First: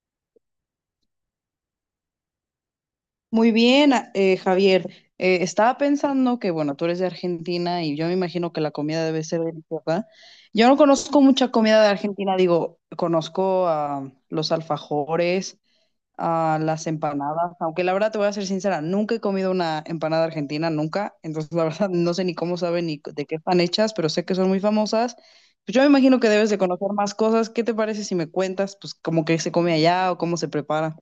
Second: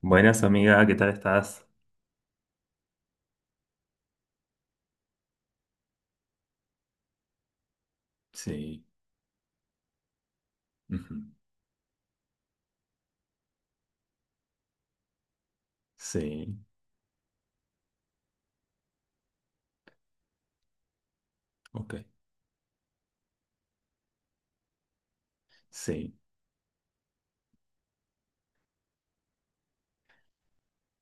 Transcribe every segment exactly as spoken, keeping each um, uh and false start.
Buenas, amiga, ¿qué tal estás? Muy bien, a- eh, Javier. Eh, estaba pensando que, bueno, tú eres de Argentina y yo me imagino que la Sí, comida debe ser deliciosa. Yo no ujú, conozco mucha comida de Argentina, digo, conozco a los alfajores, sí, a las empanadas, aunque la verdad te voy a ser sincera, nunca he comido una empanada argentina, nunca. Entonces, la verdad, ok, no sé ni cómo saben ni de qué están hechas, pero sé que son muy famosas. Pues yo me sí. imagino que debes de conocer más cosas. ¿Qué te parece si me cuentas, pues, cómo que se come allá o cómo se prepara?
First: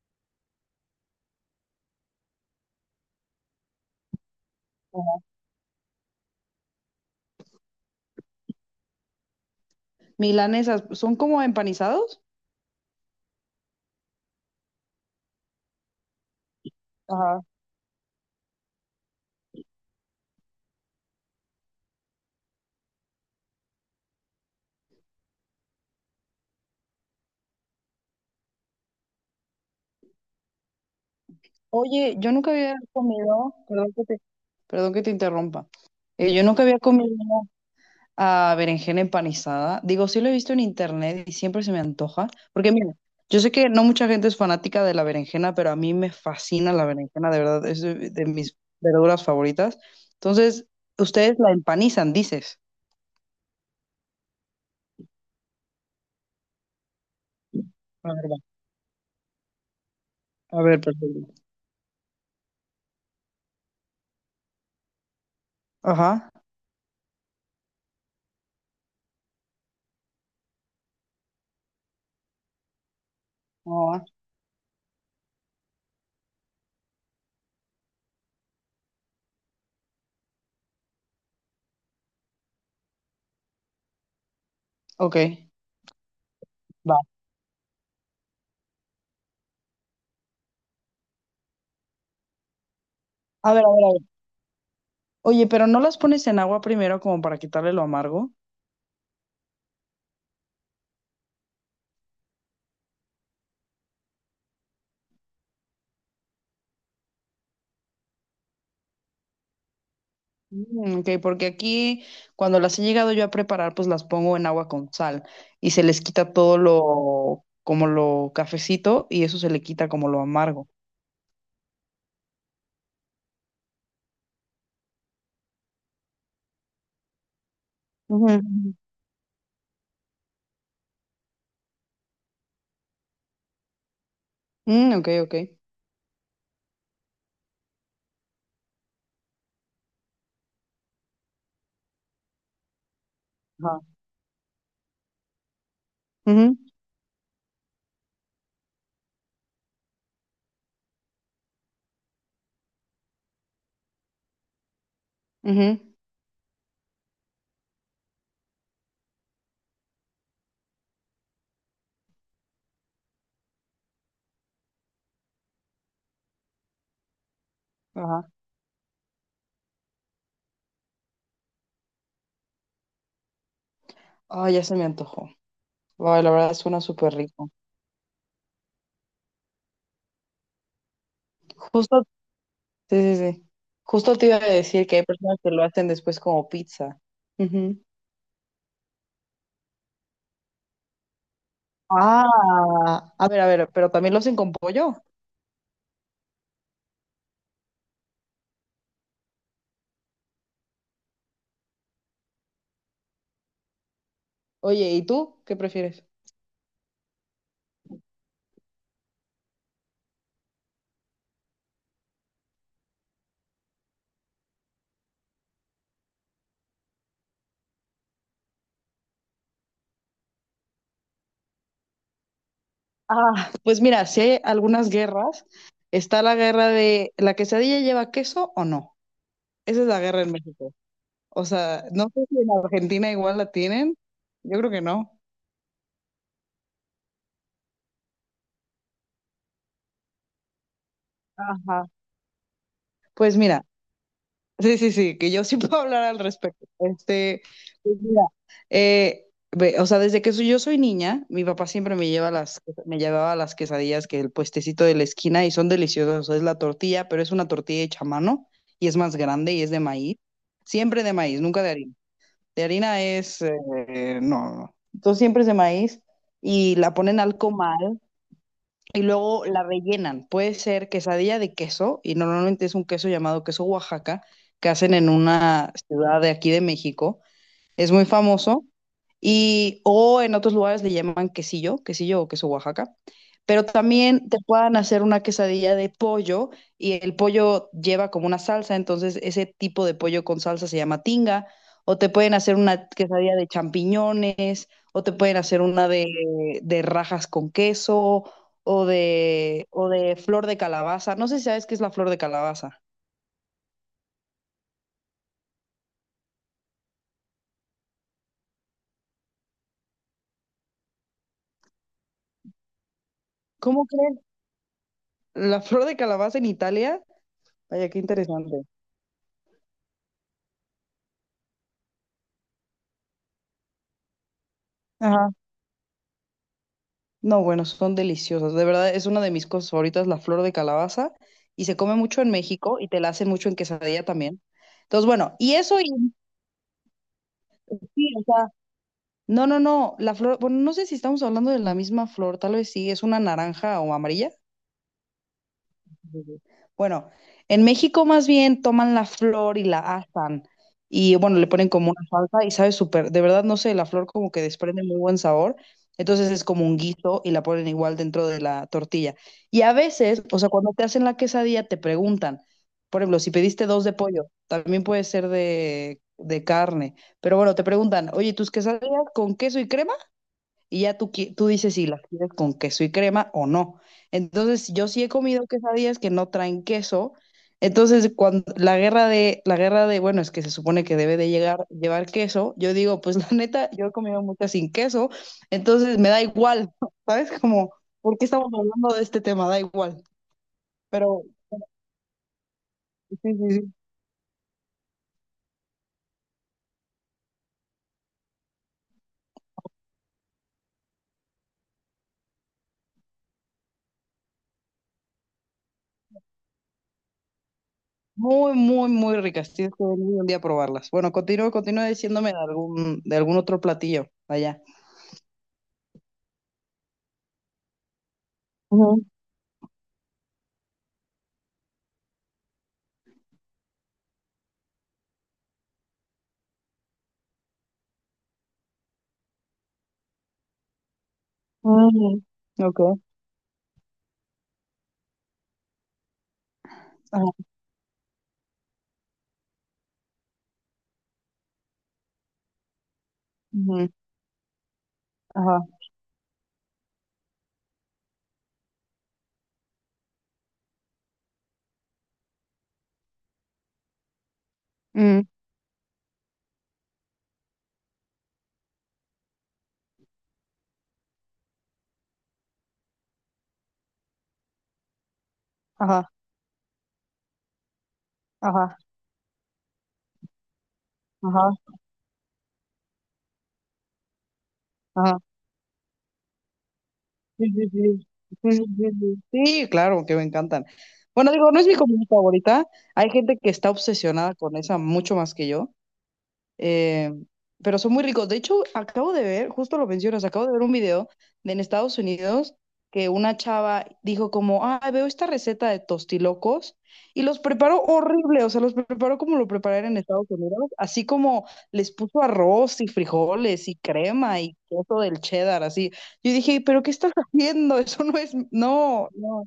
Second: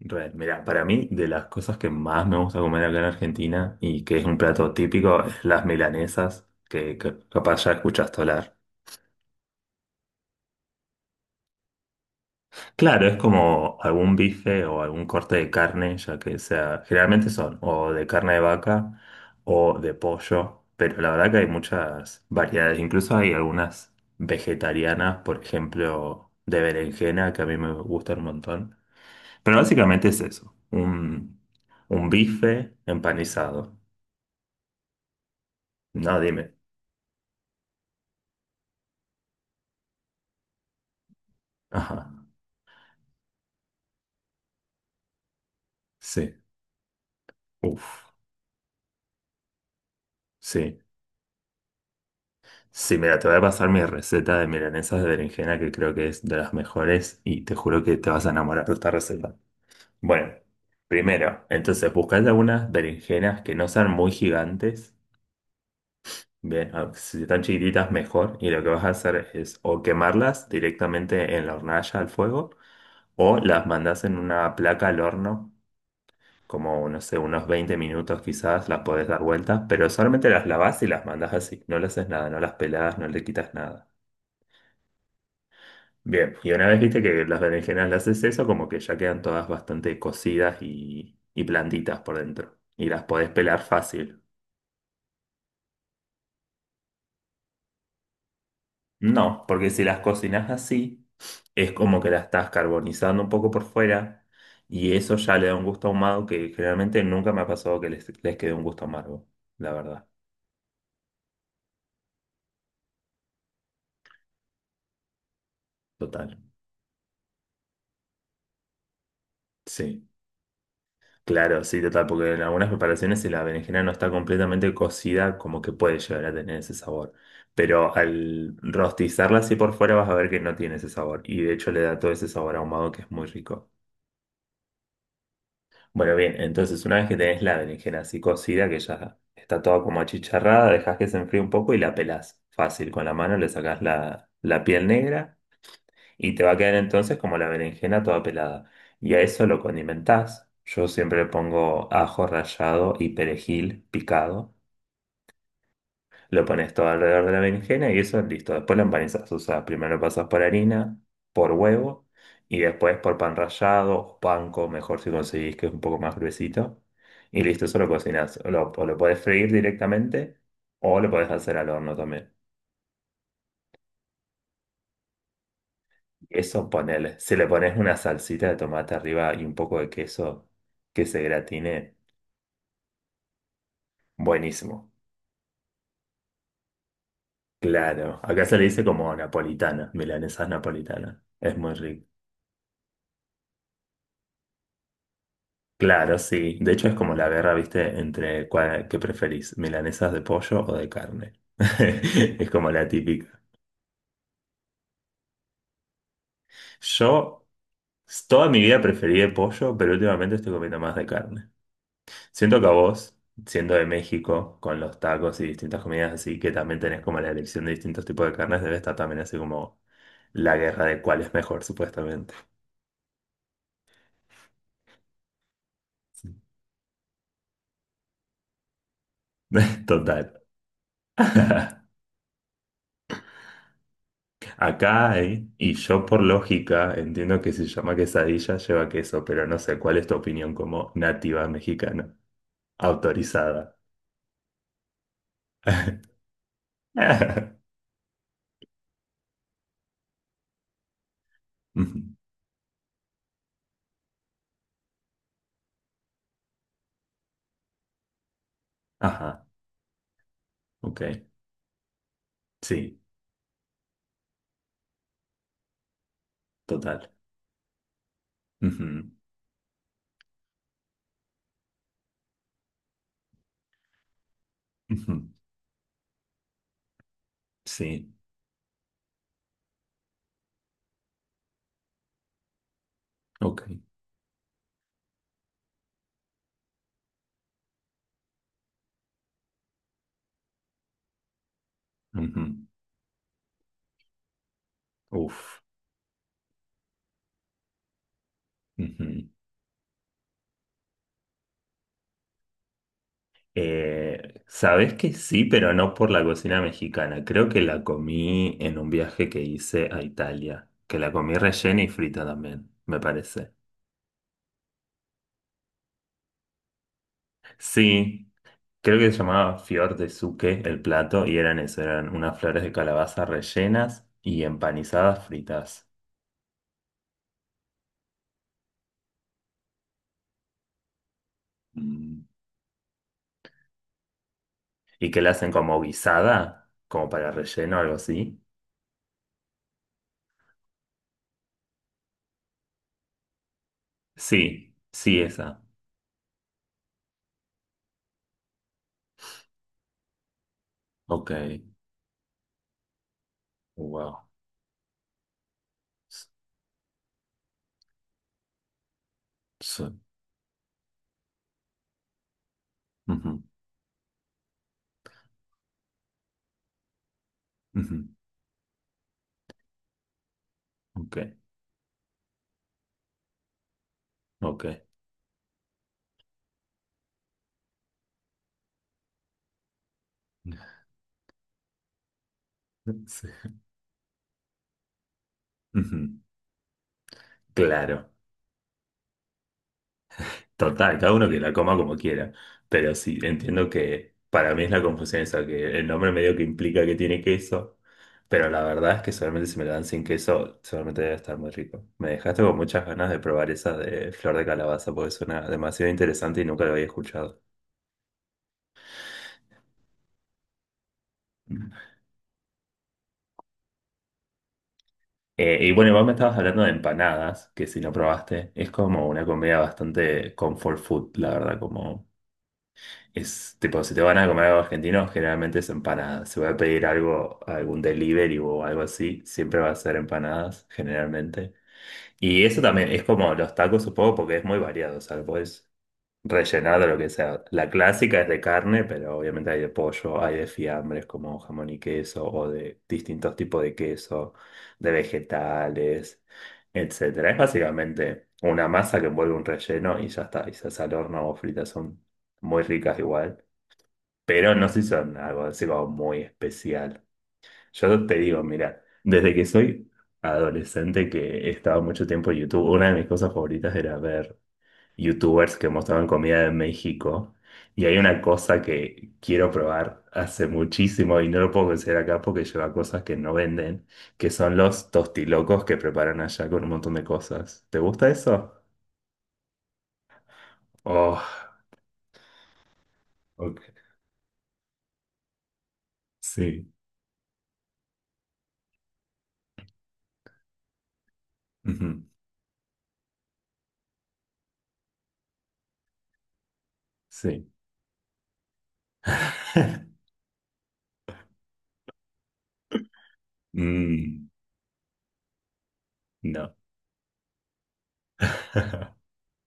Real. Mira, para mí, de las cosas que más me gusta comer acá en Argentina y que es un plato típico, es las milanesas, que, que capaz ya escuchaste hablar. Milanesas, ¿son como empanizados? Claro, es como algún bife o algún corte de carne, ya que sea, generalmente Ajá. son o de carne de vaca o de pollo, pero la verdad que hay muchas variedades, incluso hay algunas vegetarianas, por ejemplo, de berenjena, que a mí me gustan un montón. Pero básicamente es eso, un, un Oye, yo nunca bife había comido, empanizado. perdón que te, perdón que te interrumpa. No, Eh, yo dime. nunca había comido a berenjena empanizada. Digo, sí lo he visto en internet y siempre se me Ajá, antoja. Porque mira, yo sé que no mucha gente es fanática de la berenjena, pero a mí me sí, fascina la berenjena, de verdad, es de uf, de mis verduras favoritas. Entonces, sí. ustedes la empanizan, dices. Sí, mira, te voy a pasar mi receta de milanesas de berenjena que creo que es de las mejores y te juro que te A vas ver, a va. enamorar de esta receta. Bueno, A ver, perfecto. primero, entonces buscás algunas berenjenas que no sean muy gigantes, Ajá. bien, a- si están chiquititas mejor y lo que vas a hacer es o quemarlas directamente en la hornalla al fuego o las mandas Ah, en una placa al horno, como no sé, unos veinte minutos quizás las podés dar vueltas, pero solamente las lavas y las mandas así, no le haces nada, no las peladas no le quitas nada. ok. Bien, y una vez viste Va. que las berenjenas las haces eso, como que ya quedan todas bastante cocidas y, y blanditas por dentro. Y las podés A pelar ver, a ver, a ver. fácil. Oye, pero ¿no las pones en agua primero como para quitarle lo amargo? No, porque si las cocinas así, es como que las estás carbonizando un poco por fuera y eso ya le da un gusto ahumado que generalmente nunca me ha pasado que les, les quede un gusto amargo, la verdad. Mm, ok, porque aquí cuando las he llegado yo a preparar, pues las pongo en agua con sal y se les quita Total. todo lo, como lo cafecito y eso se le quita Sí. como lo amargo. Claro, sí, total, porque en algunas preparaciones si la berenjena no está completamente cocida, como que puede llegar a tener ese sabor. Pero Ujú. al rostizarla así por fuera vas a ver que no tiene ese sabor. Y de hecho le da todo ese sabor ahumado que es muy rico. Mm, ok, ok. Bueno, bien, entonces una vez que tenés la berenjena así cocida, que ya está toda como achicharrada, dejás que se enfríe un poco y la pelás. Fácil, con la mano le Ajá. sacás la, la piel negra. Y te va Ujú, a quedar entonces como la berenjena toda pelada. Y a eso lo condimentás. Yo siempre le pongo ajo rallado y perejil picado. ujú, Lo pones todo alrededor de la berenjena y eso listo. Después lo empanizás. O sea, primero lo pasas por harina, por huevo y después por pan rallado o panko, mejor si conseguís que es un poco más gruesito. Y listo, eso lo ajá. cocinás. O lo, o lo podés freír directamente o lo podés hacer al horno también. Ay, ya se me antojó. Ay, la verdad Eso suena ponele. súper Si le rico. pones una salsita de tomate arriba y un poco de queso que se gratine, Justo, sí, sí, sí. Justo te iba a decir buenísimo. que hay personas que lo hacen después como pizza. Claro, acá se le dice como napolitana, milanesas napolitanas. Es muy rico. Ah, a ver, a ver, pero también lo hacen con pollo. Claro, sí. De hecho es como la guerra, ¿viste? Entre cuál, qué preferís, milanesas de pollo o de carne. Es como la típica. Oye, ¿y tú qué prefieres? Yo s- toda mi vida preferí de pollo, pero últimamente estoy comiendo más de carne. Siento que a vos, siendo de México, con los tacos y distintas comidas así, que también tenés como la elección de distintos tipos de carnes, debe estar también así como la guerra de cuál es mejor, supuestamente. Ah, pues mira, si hay algunas guerras, está Sí. la guerra de ¿la quesadilla lleva queso o no? Esa es la guerra Total. en México. O sea, no sé si en Argentina igual la tienen. Yo creo que Acá no. hay, y yo por lógica entiendo que si se llama quesadilla lleva queso, pero no sé cuál es tu opinión como nativa Ajá. mexicana, Pues mira. autorizada. Sí, sí, sí, que yo sí puedo hablar al respecto. Este, pues mira, eh, ve, o sea, desde que soy- yo soy niña, mi papá siempre Ujú. me lleva las, me llevaba las quesadillas que el puestecito de la esquina y son deliciosas. O sea, es la tortilla, pero es una tortilla hecha a mano y es más Ajá, grande y es de maíz. ok. Siempre de maíz, nunca de harina. De Sí, harina es, eh, no, no. no. Entonces siempre es de maíz y la total. ponen al comal y Ujú, luego la rellenan. Puede ser quesadilla de queso, y normalmente es un queso llamado queso Oaxaca, que hacen en ujú, una ciudad de aquí de México, es muy sí, famoso. Y, o en otros lugares le llaman quesillo, quesillo o queso Oaxaca. ok. Pero también te puedan hacer una quesadilla de pollo y el pollo lleva como una salsa, entonces ese tipo de pollo con salsa se llama tinga. O te pueden Ujú. hacer una quesadilla de champiñones, o te pueden Uf. hacer una de, de rajas con queso, o Ujú. de, o de flor de calabaza. No sé si sabes qué es la flor de calabaza. Eh, sabes que sí, pero no por la cocina mexicana. Creo que la comí en un viaje que hice a Italia, que la comí rellena y frita también, me parece. ¿Cómo crees? La flor de calabaza en Italia. Vaya, qué Sí, interesante. creo que se llamaba fior de suque el plato y eran eso, eran unas flores de calabaza rellenas y empanizadas Ajá. fritas. No, bueno, son deliciosas. De verdad, es una de mis cosas favoritas, la flor de calabaza. Y se come mucho Mm. en México y te la hacen mucho en quesadilla también. Entonces, ¿Y que la bueno, hacen y como eso y guisada? ¿Como para relleno o algo sí, o así? sea, no, no, no, la flor, bueno, no sé si estamos hablando de la misma flor, tal vez sí, es una naranja o amarilla. Sí, sí, esa. Sí. Bueno, en México más bien toman la flor y la asan y Ok. bueno, le ponen como una salsa y sabe súper, de verdad no sé, la flor Wow. como que desprende muy buen sabor, S- entonces es como un guiso y la ponen igual dentro de la tortilla. Y a s- veces, o sea, cuando te hacen la quesadilla te preguntan, por ejemplo, si ujú, pediste dos de pollo, también puede ser de, de carne, pero bueno, te ujú. preguntan, oye, ¿tus quesadillas con queso y crema y ya tú, Ok, qui- tú dices si las quieres con queso y crema o no? ok. Entonces, yo sí he comido quesadillas que no traen queso. Entonces, cuando la guerra de, la guerra de, bueno, es que se supone que debe de llegar, llevar queso, yo digo, pues la Sí. neta, yo he comido muchas sin queso, Ujú, entonces me da igual, ¿sabes? Como, claro, ¿por qué estamos hablando de este tema? Da igual. total, cada Pero uno que la coma como quiera, pero sí, sí, sí, entiendo sí. que para mí es la confusión esa, que el nombre medio que implica que tiene queso, pero la verdad es que solamente si me lo dan sin queso, seguramente debe estar muy rico. Me dejaste con muchas ganas de probar esa de flor de calabaza, porque suena demasiado interesante y nunca lo había escuchado. Muy, muy, muy ricas. Tienes que venir un día a probarlas. Bueno, continúa, continúa diciéndome de algún, de algún otro platillo allá. Eh, y bueno, vos me estabas hablando de empanadas, que si no probaste, es Ujú. como una comida bastante comfort food, la verdad, como es tipo, si te van a comer algo argentino, generalmente es empanada. Si voy a pedir algo, algún delivery o algo así, siempre va a ser empanadas, generalmente. Mm, Y eso ok. también es como los tacos, supongo, porque es muy variado. O sea, lo puedes rellenar de lo que sea. La clásica es de carne, pero obviamente hay de pollo, hay de fiambres como jamón y queso, o de distintos tipos de Ujú, queso, de ajá, vegetales, etcétera. Es básicamente una masa que envuelve un relleno y ya está. Y se hace al horno o fritas, son muy ricas igual pero no se hizo mm, algo así como muy especial. Yo te digo, mira, desde que soy adolescente que he estado mucho tiempo en YouTube, una de mis cosas favoritas era ver YouTubers que mostraban ajá, comida de México. Y hay una cosa ajá, que quiero probar hace muchísimo y no lo ajá, puedo conseguir acá porque lleva cosas que no venden, que son los ajá. tostilocos que preparan allá con un montón de Sí, cosas. sí, ¿Te sí. gusta Sí, eso? sí, sí, sí. Sí, claro, que me encantan. Oh, Bueno, digo, no es mi comida favorita. Hay gente que está ok. obsesionada con esa mucho más que yo. Sí. Eh, pero son muy ricos. De hecho, acabo de ver, justo lo mencionas, acabo de ver un video de en Estados Ujú. Unidos que una chava dijo como, ah, veo esta receta de tostilocos y los Sí. preparó horrible, o sea, los preparó como lo prepararon en Estados Unidos, así como les puso arroz y frijoles y Mm, crema y queso del cheddar, así. Yo no. dije, pero ¿qué estás haciendo? Eso no es, no, no,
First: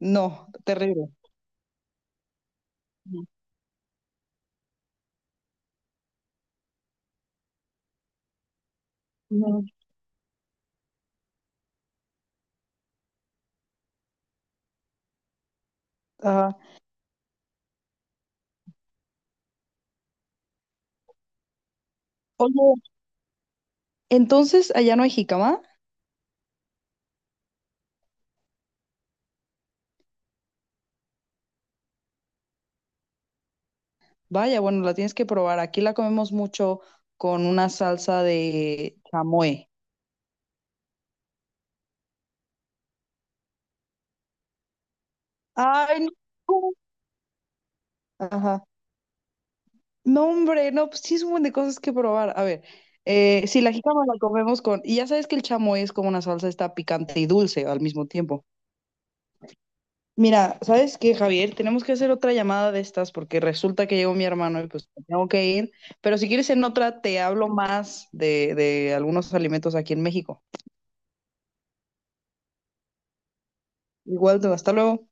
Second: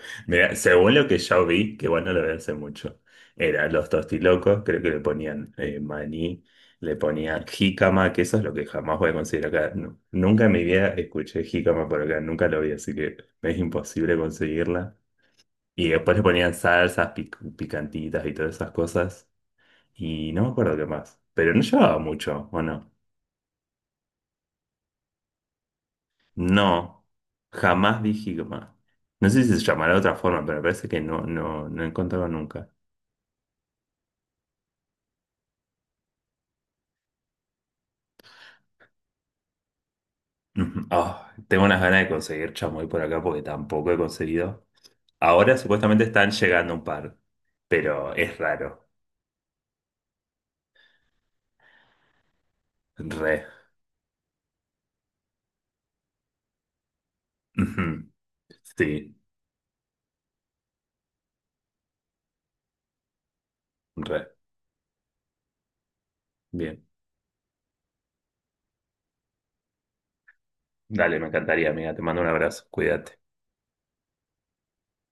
no, Mira, según lo terrible. que yo vi, que bueno, lo vi hace mucho, Ujú. eran los tostilocos, creo que le ponían eh, maní, le ponían jícama, que eso es lo que jamás voy a conseguir Ujú. acá. Nu- nunca en mi vida escuché jícama por acá, nunca lo vi, así que es imposible conseguirla. Y después le ponían Ajá. salsas pic- picantitas y todas esas cosas, y no me acuerdo qué más, pero no llevaba mucho, ¿o Oye, no? entonces, ¿allá no hay jicama? No, jamás vi jícama. No sé si se llamará de otra forma, pero me parece que no, no, no he encontrado. Vaya, bueno, la tienes que probar. Aquí la comemos mucho con una salsa de chamoy. Ujú. Ah, tengo unas ganas de conseguir chamoy por acá porque tampoco he conseguido. Ahora Ay, supuestamente no. están llegando un par, pero es Ajá. raro. No, hombre, no, pues sí es un montón de cosas que probar. A ver, Re. eh, si la jícama la comemos con... Y ya sabes que el chamoy es como una salsa, está picante y dulce al mismo Ujú. tiempo. Sí, Mira, ¿sabes qué, Javier? Tenemos que hacer otra llamada de estas porque resulta que llegó mi re. hermano y pues tengo que ir. Pero si quieres en Bien. otra, te hablo más de, de algunos alimentos aquí en México. Dale, me encantaría, amiga. Te mando un abrazo. Cuídate. Igual, hasta luego.